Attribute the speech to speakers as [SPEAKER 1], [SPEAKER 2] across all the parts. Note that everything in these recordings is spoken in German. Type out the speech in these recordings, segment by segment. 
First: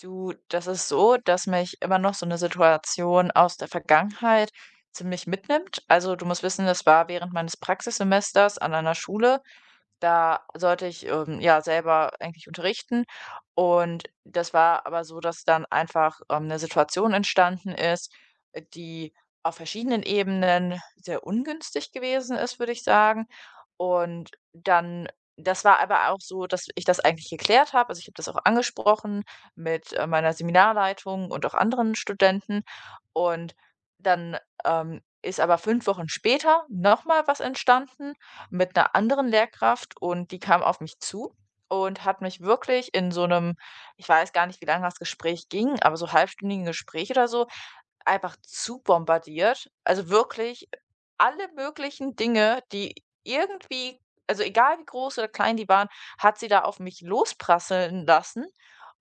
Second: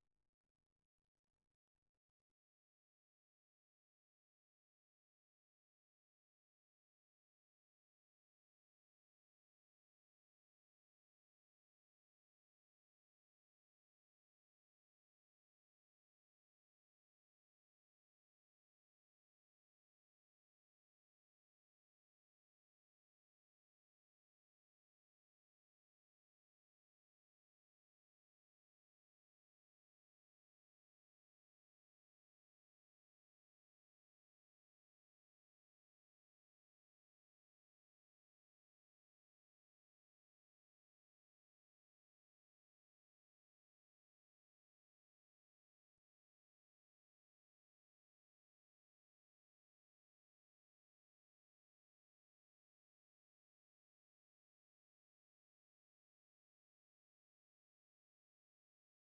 [SPEAKER 1] Du, das ist so, dass mich immer noch so eine Situation aus der Vergangenheit ziemlich mitnimmt. Also, du musst wissen, das war während meines Praxissemesters an einer Schule, da sollte ich, ja, selber eigentlich unterrichten. Und das war aber so, dass dann einfach, 'ne Situation entstanden ist, die auf verschiedenen Ebenen sehr ungünstig gewesen ist, würde ich sagen. Und dann das war aber auch so, dass ich das eigentlich geklärt habe. Also, ich habe das auch angesprochen mit, meiner Seminarleitung und auch anderen Studenten. Und dann, ist aber 5 Wochen später noch mal was entstanden mit einer anderen Lehrkraft, und die kam auf mich zu und hat mich wirklich in so einem, ich weiß gar nicht, wie lange das Gespräch ging, aber so halbstündigen Gespräch oder so, einfach zu bombardiert. Also, wirklich alle möglichen Dinge, die irgendwie, also, egal wie groß oder klein die waren, hat sie da auf mich losprasseln lassen.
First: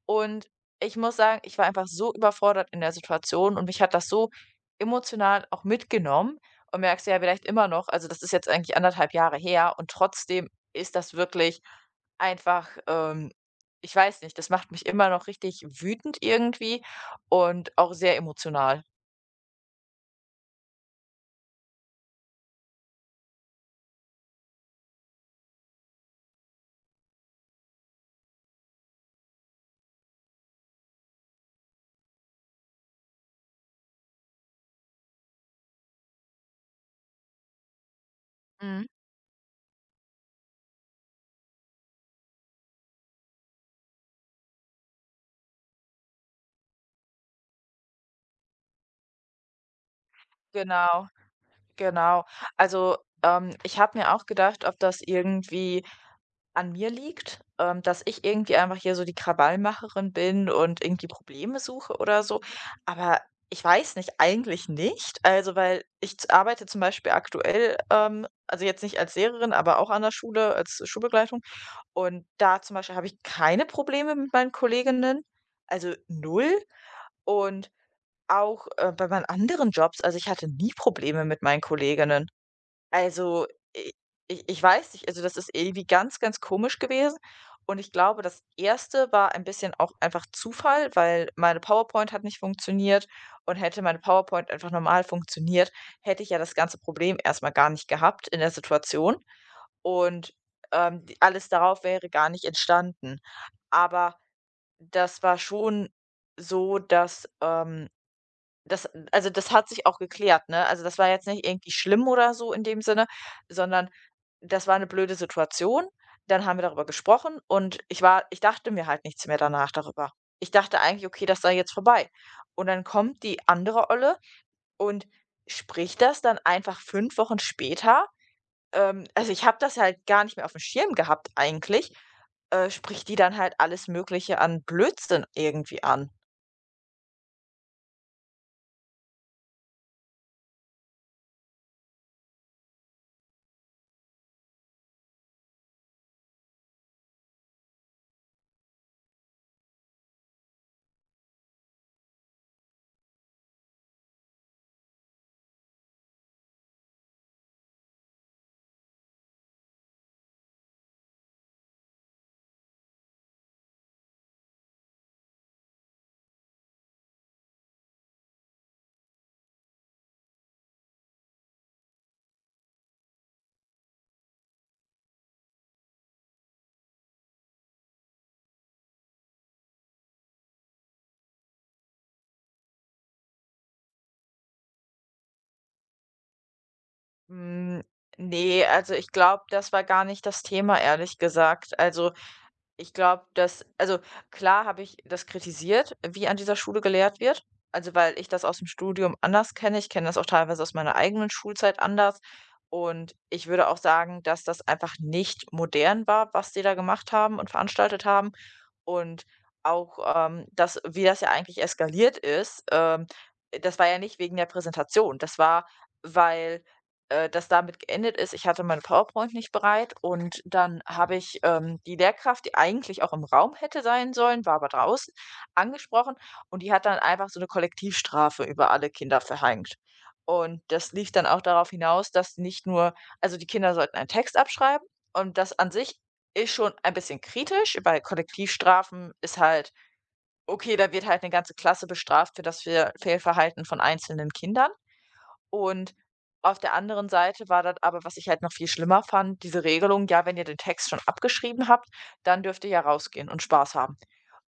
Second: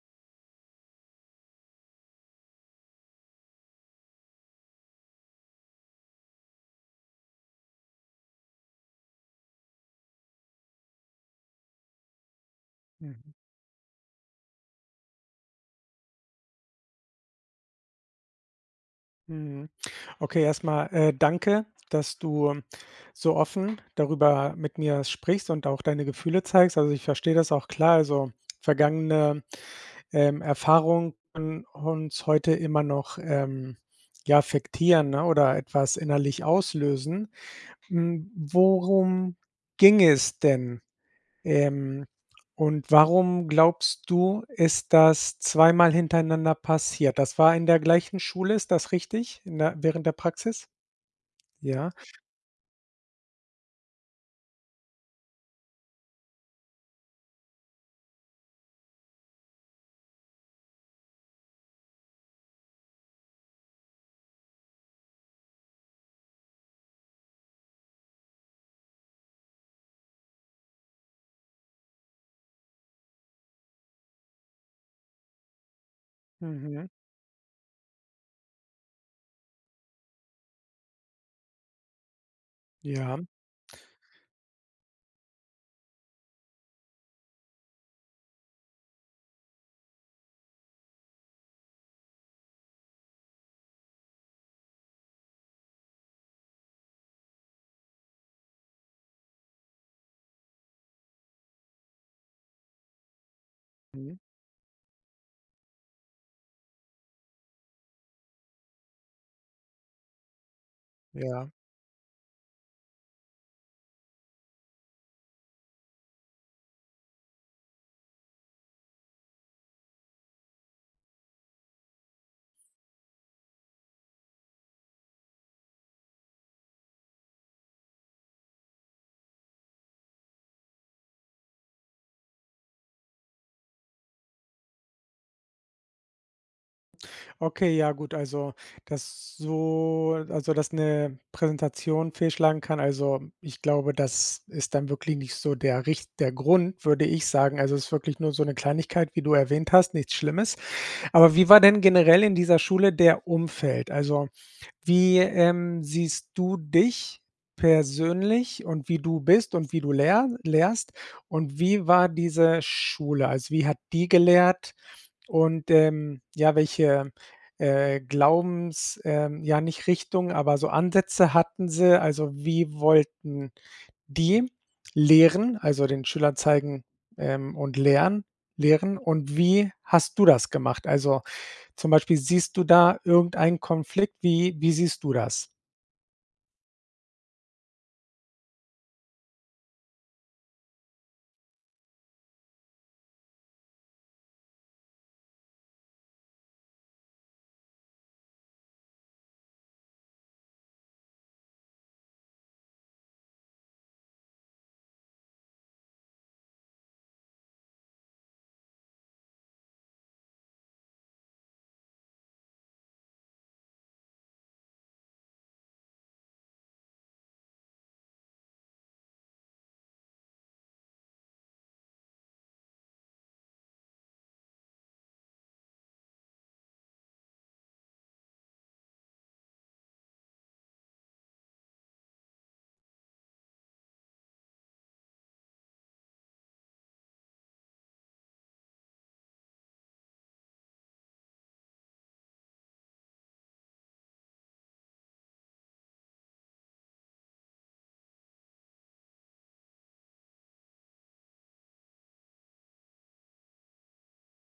[SPEAKER 1] Und ich muss sagen, ich war einfach so überfordert in der Situation und mich hat das so emotional auch mitgenommen, und merkst ja vielleicht immer noch, also das ist jetzt eigentlich 1,5 Jahre her und trotzdem ist das wirklich einfach,
[SPEAKER 2] Mhm.
[SPEAKER 1] ich weiß nicht, das macht mich immer noch richtig wütend irgendwie und auch sehr emotional.
[SPEAKER 2] Mhm. Okay, erstmal danke, dass du so offen darüber mit mir sprichst und auch deine Gefühle zeigst. Also, ich verstehe das auch klar. Also, vergangene, Erfahrungen können uns heute immer noch, ja, affektieren, ne, oder etwas innerlich auslösen. Hm,
[SPEAKER 1] Mhm.
[SPEAKER 2] worum ging es denn? Ähm, und warum glaubst du, ist das zweimal hintereinander passiert? Das war in der gleichen Schule, ist das richtig? In der während der Praxis?
[SPEAKER 1] Genau.
[SPEAKER 2] Ja.
[SPEAKER 1] Genau. Also, ich habe mir auch gedacht, ob das irgendwie an mir liegt, dass ich irgendwie einfach hier so die Krawallmacherin bin und irgendwie Probleme suche oder so. Aber ich weiß nicht, eigentlich nicht. Also, weil ich arbeite zum Beispiel aktuell, also jetzt nicht als Lehrerin, aber auch an der Schule, als Schulbegleitung. Und da zum Beispiel habe ich keine Probleme mit meinen Kolleginnen, also null.
[SPEAKER 2] Mhm.
[SPEAKER 1] Und auch bei meinen anderen Jobs, also ich hatte nie Probleme mit meinen Kolleginnen.
[SPEAKER 2] Ja.
[SPEAKER 1] Also, i ich ich weiß nicht, also, das ist irgendwie ganz, ganz komisch gewesen. Und ich glaube, das erste war ein bisschen auch einfach Zufall, weil meine PowerPoint hat nicht funktioniert, und hätte meine PowerPoint einfach normal funktioniert, hätte ich ja das ganze Problem erstmal gar nicht gehabt in der Situation, und, d alles darauf wäre gar nicht entstanden. Aber
[SPEAKER 2] Mhm.
[SPEAKER 1] das war schon so, dass, das also, das hat sich auch geklärt, ne? Also, das war jetzt nicht
[SPEAKER 2] Ja.
[SPEAKER 1] irgendwie schlimm oder so in dem Sinne, sondern das war eine blöde Situation. Dann haben wir darüber gesprochen und ich dachte mir halt nichts mehr danach darüber. Ich dachte eigentlich: „Okay, das sei jetzt vorbei.“ Und dann kommt die andere Olle und spricht das dann einfach 5 Wochen später. Also, ich habe das halt gar nicht mehr auf dem Schirm gehabt eigentlich, spricht die dann halt alles Mögliche an Blödsinn irgendwie an.
[SPEAKER 2] Okay, ja gut, also, dass eine Präsentation fehlschlagen kann, also, ich glaube, das ist dann wirklich nicht so der richt der Grund, würde ich sagen. Also, es ist wirklich nur so eine Kleinigkeit, wie du erwähnt hast, nichts Schlimmes. Aber wie war denn generell in dieser Schule der Umfeld? Also wie, siehst du dich persönlich und wie du bist und wie du lehrst und wie war diese Schule? Also, wie hat die gelehrt und, ja, welche, Glaubens ja, nicht Richtung, aber so Ansätze hatten sie? Also, wie wollten die lehren, also den Schülern zeigen, und lehren und wie hast du das gemacht? Also, zum Beispiel, siehst du da irgendeinen Konflikt? Wie siehst du das?
[SPEAKER 1] Hm, ne, also ich glaube, das war gar nicht das Thema, ehrlich gesagt. Also, ich glaube, dass also klar habe ich das kritisiert, wie an dieser Schule gelehrt wird. Also, weil ich das aus dem Studium anders kenne. Ich kenne das auch teilweise aus meiner eigenen Schulzeit anders. Und ich würde auch sagen, dass das einfach nicht modern war, was die da gemacht haben und veranstaltet haben. Und auch, das wie das ja eigentlich eskaliert ist, das war ja nicht wegen der Präsentation. Das war, weil, das damit geendet ist, ich hatte meine PowerPoint nicht bereit, und dann habe ich, die Lehrkraft, die eigentlich auch im Raum hätte sein sollen, war aber draußen, angesprochen, und die hat dann einfach so eine Kollektivstrafe über alle Kinder verhängt. Und das lief dann auch darauf hinaus, dass nicht nur, also, die Kinder sollten einen Text abschreiben, und das an sich ist schon ein bisschen kritisch. Bei Kollektivstrafen ist halt, okay, da wird halt eine ganze Klasse bestraft für das Fehlverhalten von einzelnen Kindern. Und auf der anderen Seite war das aber, was ich halt noch viel schlimmer fand, diese Regelung: „Ja, wenn ihr den Text schon abgeschrieben habt, dann dürft ihr ja rausgehen und Spaß haben.“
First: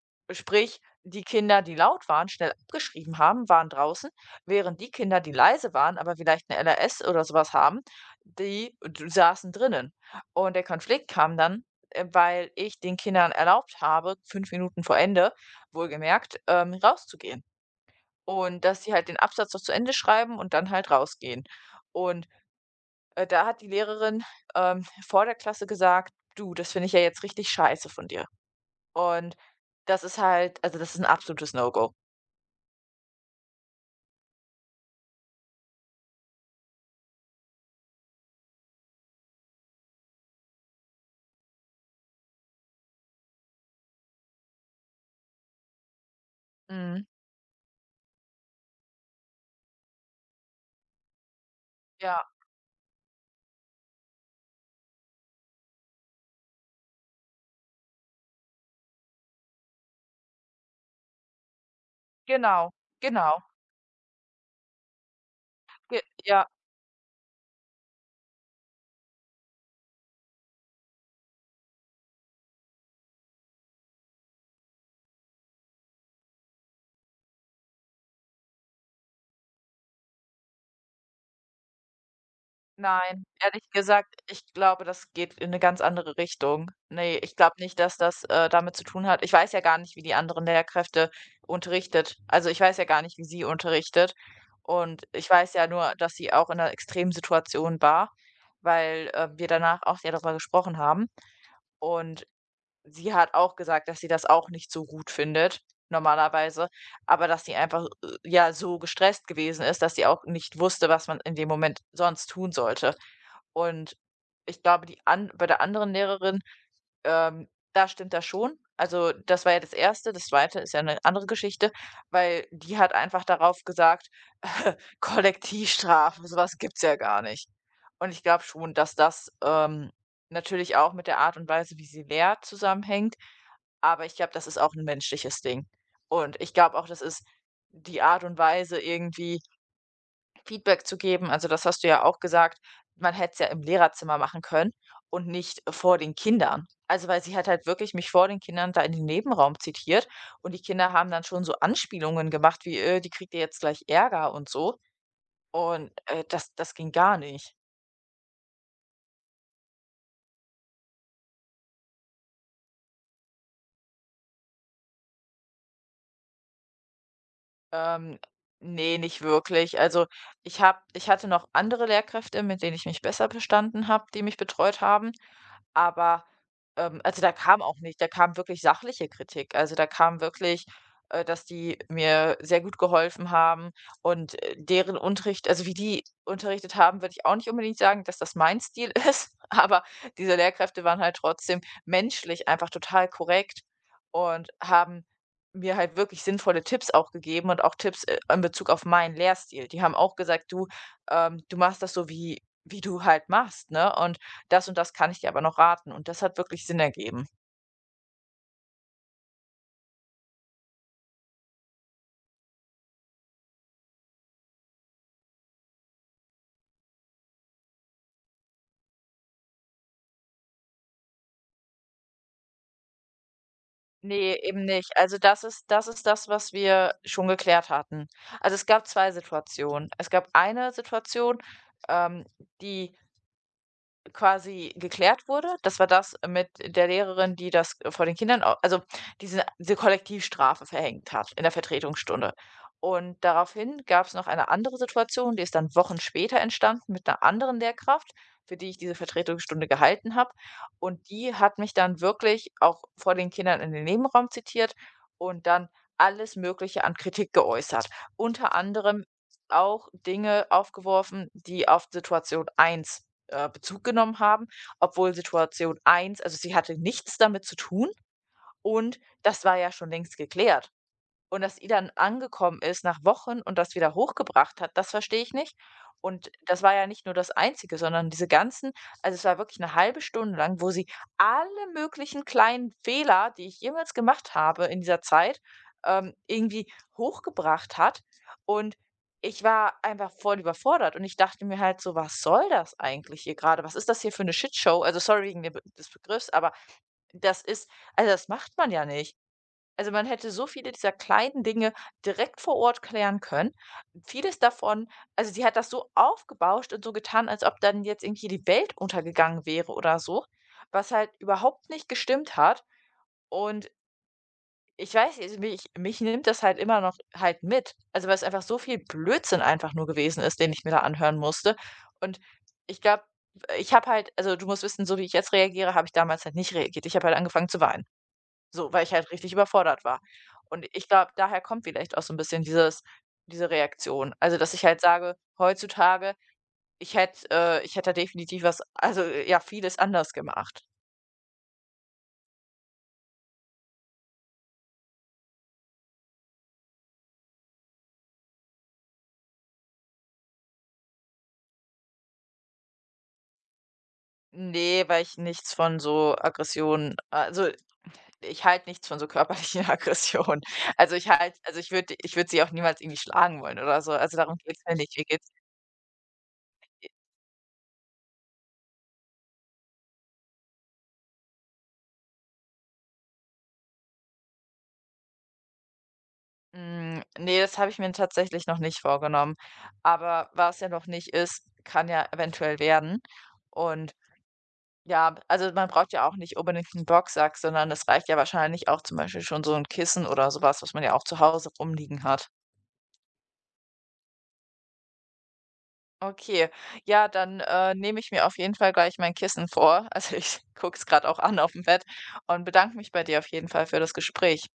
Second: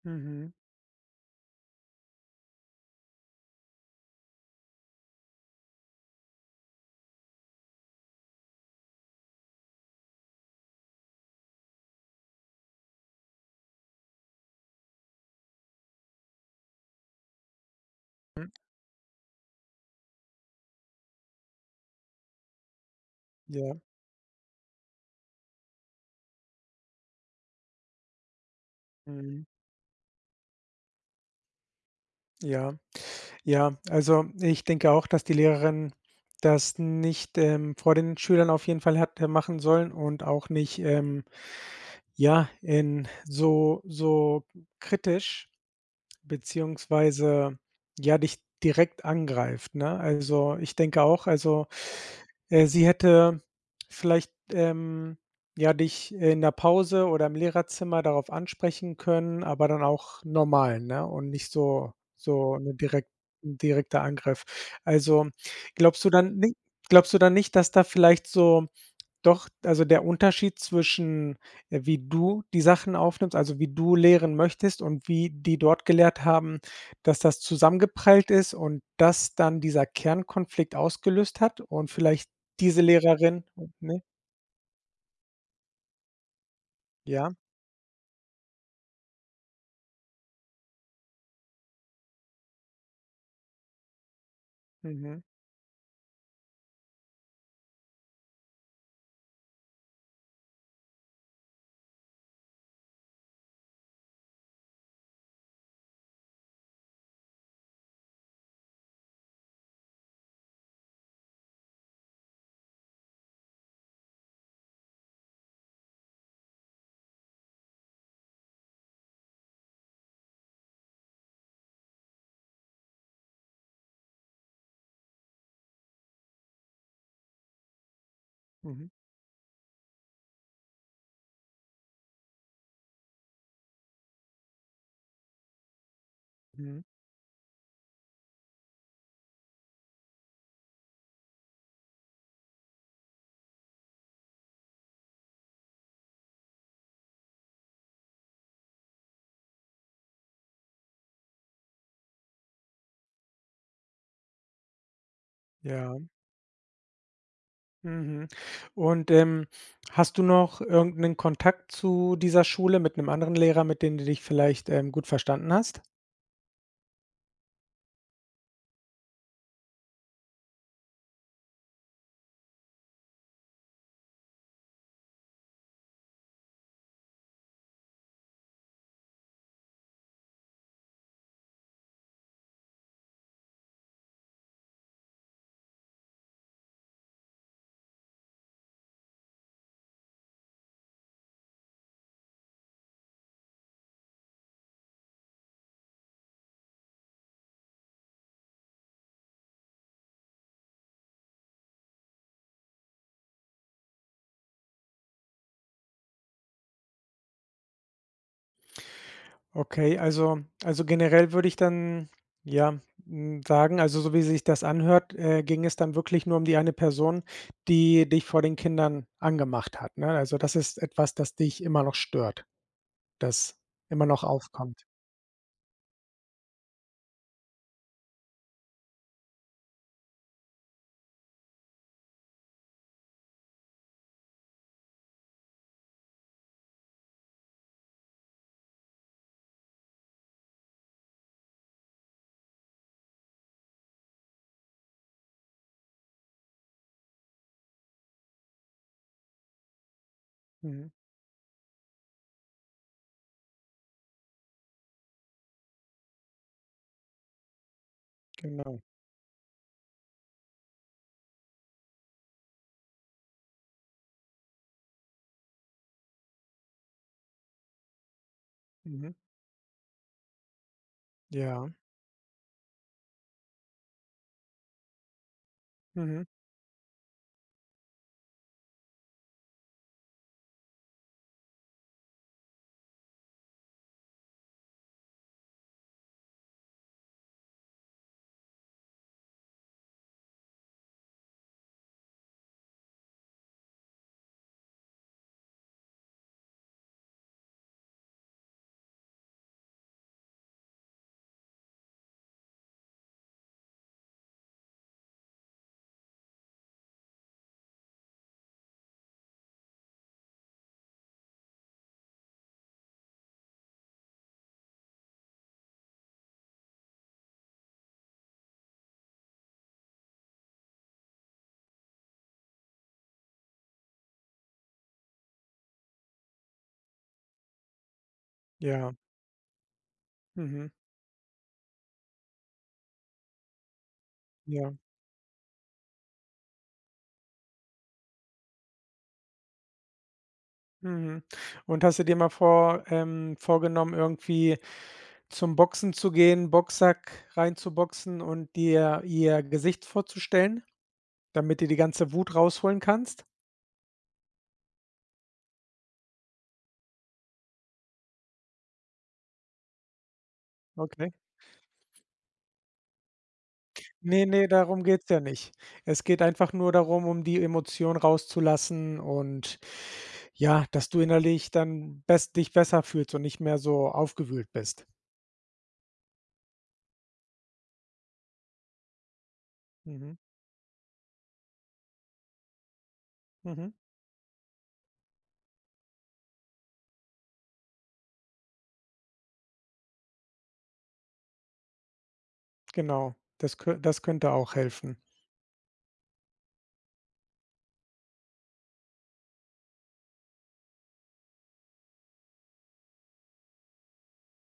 [SPEAKER 2] Mhm.
[SPEAKER 1] Sprich, die Kinder, die laut waren, schnell abgeschrieben haben, waren draußen, während die Kinder, die leise waren, aber vielleicht 'ne LRS oder sowas haben, die d saßen drinnen. Und der Konflikt kam dann, weil ich den Kindern erlaubt habe, 5 Minuten vor Ende, wohlgemerkt, rauszugehen.
[SPEAKER 2] Hm,
[SPEAKER 1] Und dass sie halt den Absatz noch zu Ende schreiben und dann halt rausgehen. Und, da hat die
[SPEAKER 2] ja,
[SPEAKER 1] Lehrerin, vor der Klasse gesagt: „Du, das finde ich ja jetzt richtig scheiße von dir.“ Und
[SPEAKER 2] mhm.
[SPEAKER 1] das ist halt, also, das ist ein absolutes No-Go.
[SPEAKER 2] Ja, ja. Also, ich denke auch, dass die Lehrerin das nicht, vor den Schülern auf jeden Fall hätte machen sollen und auch nicht, ja, in so kritisch.
[SPEAKER 1] Mhm.
[SPEAKER 2] Beziehungsweise, ja, dich direkt angreift, ne? Also, ich denke auch, also,
[SPEAKER 1] Ja,
[SPEAKER 2] sie hätte vielleicht, ja, dich in der Pause oder im Lehrerzimmer darauf ansprechen können, aber dann auch normal, ne? Und nicht so
[SPEAKER 1] genau,
[SPEAKER 2] 'ne direkt
[SPEAKER 1] genau.
[SPEAKER 2] 'n direkter Angriff. Also,
[SPEAKER 1] Ge
[SPEAKER 2] glaubst du dann
[SPEAKER 1] Ja,
[SPEAKER 2] ni glaubst du dann nicht, dass da vielleicht so doch, also der Unterschied zwischen, wie du die Sachen aufnimmst, also wie du lehren möchtest und wie die dort gelehrt haben, dass das zusammengeprellt ist und das dann dieser Kernkonflikt ausgelöst hat und vielleicht diese
[SPEAKER 1] nein,
[SPEAKER 2] Lehrerin
[SPEAKER 1] ehrlich
[SPEAKER 2] ne?
[SPEAKER 1] gesagt, ich glaube, das geht in eine ganz andere Richtung. Ne,
[SPEAKER 2] Ja,
[SPEAKER 1] ich glaube nicht, dass das, damit zu tun hat, ich weiß ja gar nicht, wie die anderen Lehrkräfte unterrichtet. Also, ich weiß ja gar nicht, wie sie unterrichtet. Und
[SPEAKER 2] mhm,
[SPEAKER 1] ich weiß ja nur, dass sie auch in einer extremen Situation war, weil, wir danach auch sehr darüber gesprochen haben. Und sie hat auch gesagt, dass sie das auch nicht so gut findet normalerweise, aber dass sie einfach, ja, so gestresst gewesen ist, dass sie auch nicht wusste, was man in dem Moment sonst tun sollte. Und ich glaube, die an bei der anderen Lehrerin, ähm, da stimmt das schon. Also, das war ja das Erste. Das Zweite ist ja eine andere Geschichte, weil die hat einfach darauf gesagt: „Kollektivstrafe, sowas gibt's ja gar nicht.“ Und ich glaube schon,
[SPEAKER 2] mhm,
[SPEAKER 1] dass das, natürlich auch mit der Art und Weise, wie sie lehrt, zusammenhängt. Aber ich glaube, das ist auch ein menschliches Ding. Und ich glaube
[SPEAKER 2] mhm,
[SPEAKER 1] auch, das ist die Art und Weise irgendwie Feedback zu geben. Also, das hast du ja auch gesagt, man hätte es ja im Lehrerzimmer machen können und nicht vor den Kindern. Also, weil sie hat halt wirklich mich vor den Kindern da in den Nebenraum zitiert, und die Kinder haben dann schon so Anspielungen gemacht wie, die kriegt ihr jetzt gleich Ärger und so. Und,
[SPEAKER 2] ja,
[SPEAKER 1] das ging gar nicht.
[SPEAKER 2] mhm. Und, hast du noch irgend 'nen Kontakt zu dieser Schule mit 'nem anderen Lehrer, mit dem du dich vielleicht, gut verstanden hast?
[SPEAKER 1] Ähm, ne, nicht wirklich. Also, ich hatte noch andere Lehrkräfte, mit denen ich mich besser bestanden habe, die mich betreut haben. Aber, also, da kam auch nicht da kam wirklich sachliche Kritik. Also, da kam wirklich, dass die mir sehr gut geholfen haben, und, deren Unterricht, also, wie die unterrichtet haben, würde ich auch nicht unbedingt sagen, dass das mein Stil ist, aber diese Lehrkräfte waren halt trotzdem menschlich einfach total korrekt und haben mir halt wirklich sinnvolle Tipps auch gegeben und auch Tipps, in Bezug auf meinen Lehrstil. Die haben auch gesagt: „Du, du machst das so, wie du halt machst, ne?“ Und das, und das kann ich dir aber noch raten, und das hat wirklich Sinn ergeben.
[SPEAKER 2] Okay, also generell würde ich dann, ja, hm, sagen also, so wie sich das anhört, ging es dann wirklich nur um die eine Person, die dich vor den Kindern angemacht hat, ne? Also, das ist etwas, das dich immer noch stört, das immer noch
[SPEAKER 1] Ne, eben
[SPEAKER 2] aufkommt.
[SPEAKER 1] nicht. Also, das ist das, was wir schon geklärt hatten. Also, es gab 2 Situationen. Es gab eine Situation, ähm, die quasi geklärt wurde. Das war das mit der Lehrerin, die das vor den Kindern au also diese Kollektivstrafe verhängt hat in der Vertretungsstunde. Und daraufhin gab es noch eine andere Situation, die ist dann Wochen später entstanden mit einer anderen Lehrkraft, für die ich diese Vertretungsstunde gehalten habe.
[SPEAKER 2] Mhm,
[SPEAKER 1] Und die hat mich dann wirklich auch vor den Kindern in den Nebenraum zitiert und dann alles Mögliche an Kritik geäußert. Unter
[SPEAKER 2] genau.
[SPEAKER 1] anderem auch Dinge aufgeworfen, die auf Situation eins, Bezug genommen haben, obwohl Situation eins, also, sie hatte nichts damit zu tun und
[SPEAKER 2] Mhm.
[SPEAKER 1] das war ja schon längst geklärt. Und dass sie
[SPEAKER 2] Ja.
[SPEAKER 1] dann angekommen ist nach Wochen und das wieder hochgebracht hat, das verstehe ich nicht.
[SPEAKER 2] Mhm.
[SPEAKER 1] Und das war ja nicht nur das Einzige, sondern diese ganzen, also, es war wirklich eine halbe Stunde lang, wo sie alle möglichen kleinen Fehler, die ich jemals gemacht habe in dieser Zeit, irgendwie hochgebracht hat. Und ich war einfach voll überfordert und ich dachte mir halt so: „Was soll das eigentlich hier gerade? Was ist das hier für eine Shitshow?“ Also, sorry wegen de des Begriffs, aber das ist, also, das macht man ja nicht. Also, man hätte so viele dieser kleinen Dinge direkt vor Ort klären können. Vieles davon, also, sie hat das so aufgebauscht und so getan, als ob dann jetzt irgendwie die Welt untergegangen wäre oder so, was halt überhaupt nicht gestimmt hat. Und ich weiß nicht, also, mich nimmt das halt immer noch halt mit. Also, weil es einfach so viel Blödsinn einfach nur gewesen ist, den ich mir da anhören musste. Und ich glaube, ich habe halt also, du musst wissen, so wie ich jetzt reagiere, habe ich damals halt nicht reagiert. Ich habe halt angefangen zu weinen. So, weil ich
[SPEAKER 2] Ja.
[SPEAKER 1] halt richtig überfordert war. Und
[SPEAKER 2] Mhm.
[SPEAKER 1] ich glaube, daher kommt vielleicht auch so ein bisschen dieses, diese Reaktion. Also, dass ich
[SPEAKER 2] Ja.
[SPEAKER 1] halt sage, heutzutage, ich hätte da definitiv was, ja, vieles anders gemacht.
[SPEAKER 2] Mhm. Und hast du dir mal vorgenommen, irgendwie zum Boxen zu gehen, Boxsack reinzuboxen und dir ihr Gesicht vorzustellen? Damit du die ganze Wut rausholen kannst?
[SPEAKER 1] Nee, weil ich nichts von so Aggressionen, also, ich halte nichts von so körperlichen Aggressionen. Also, ich
[SPEAKER 2] Okay.
[SPEAKER 1] halte also, ich würde sie auch niemals irgendwie schlagen wollen oder so. Also,
[SPEAKER 2] Ne,
[SPEAKER 1] darum
[SPEAKER 2] ne,
[SPEAKER 1] geht's mir
[SPEAKER 2] darum
[SPEAKER 1] nicht. Mir
[SPEAKER 2] geht's ja
[SPEAKER 1] geht's,
[SPEAKER 2] nicht. Es geht einfach nur darum, um die Emotion rauszulassen und ja, dass du innerlich dann bess dich besser fühlst und nicht mehr so aufgewühlt bist.
[SPEAKER 1] hm, ne, das habe ich mir tatsächlich noch nicht vorgenommen.
[SPEAKER 2] Mhm,
[SPEAKER 1] Aber was ja noch nicht ist, kann ja eventuell werden.
[SPEAKER 2] mhm,
[SPEAKER 1] Und ja, also man braucht ja auch nicht unbedingt 'n Boxsack, sondern es reicht ja wahrscheinlich auch zum Beispiel schon so ein Kissen oder sowas, was man ja auch zu Hause rumliegen hat.
[SPEAKER 2] genau. Das kö das könnte auch helfen.
[SPEAKER 1] Okay, ja, dann, nehme ich mir auf jeden Fall gleich mein Kissen vor. Also, ich gucke es gerade auch an auf dem Bett und bedanke mich bei dir auf jeden Fall für das Gespräch.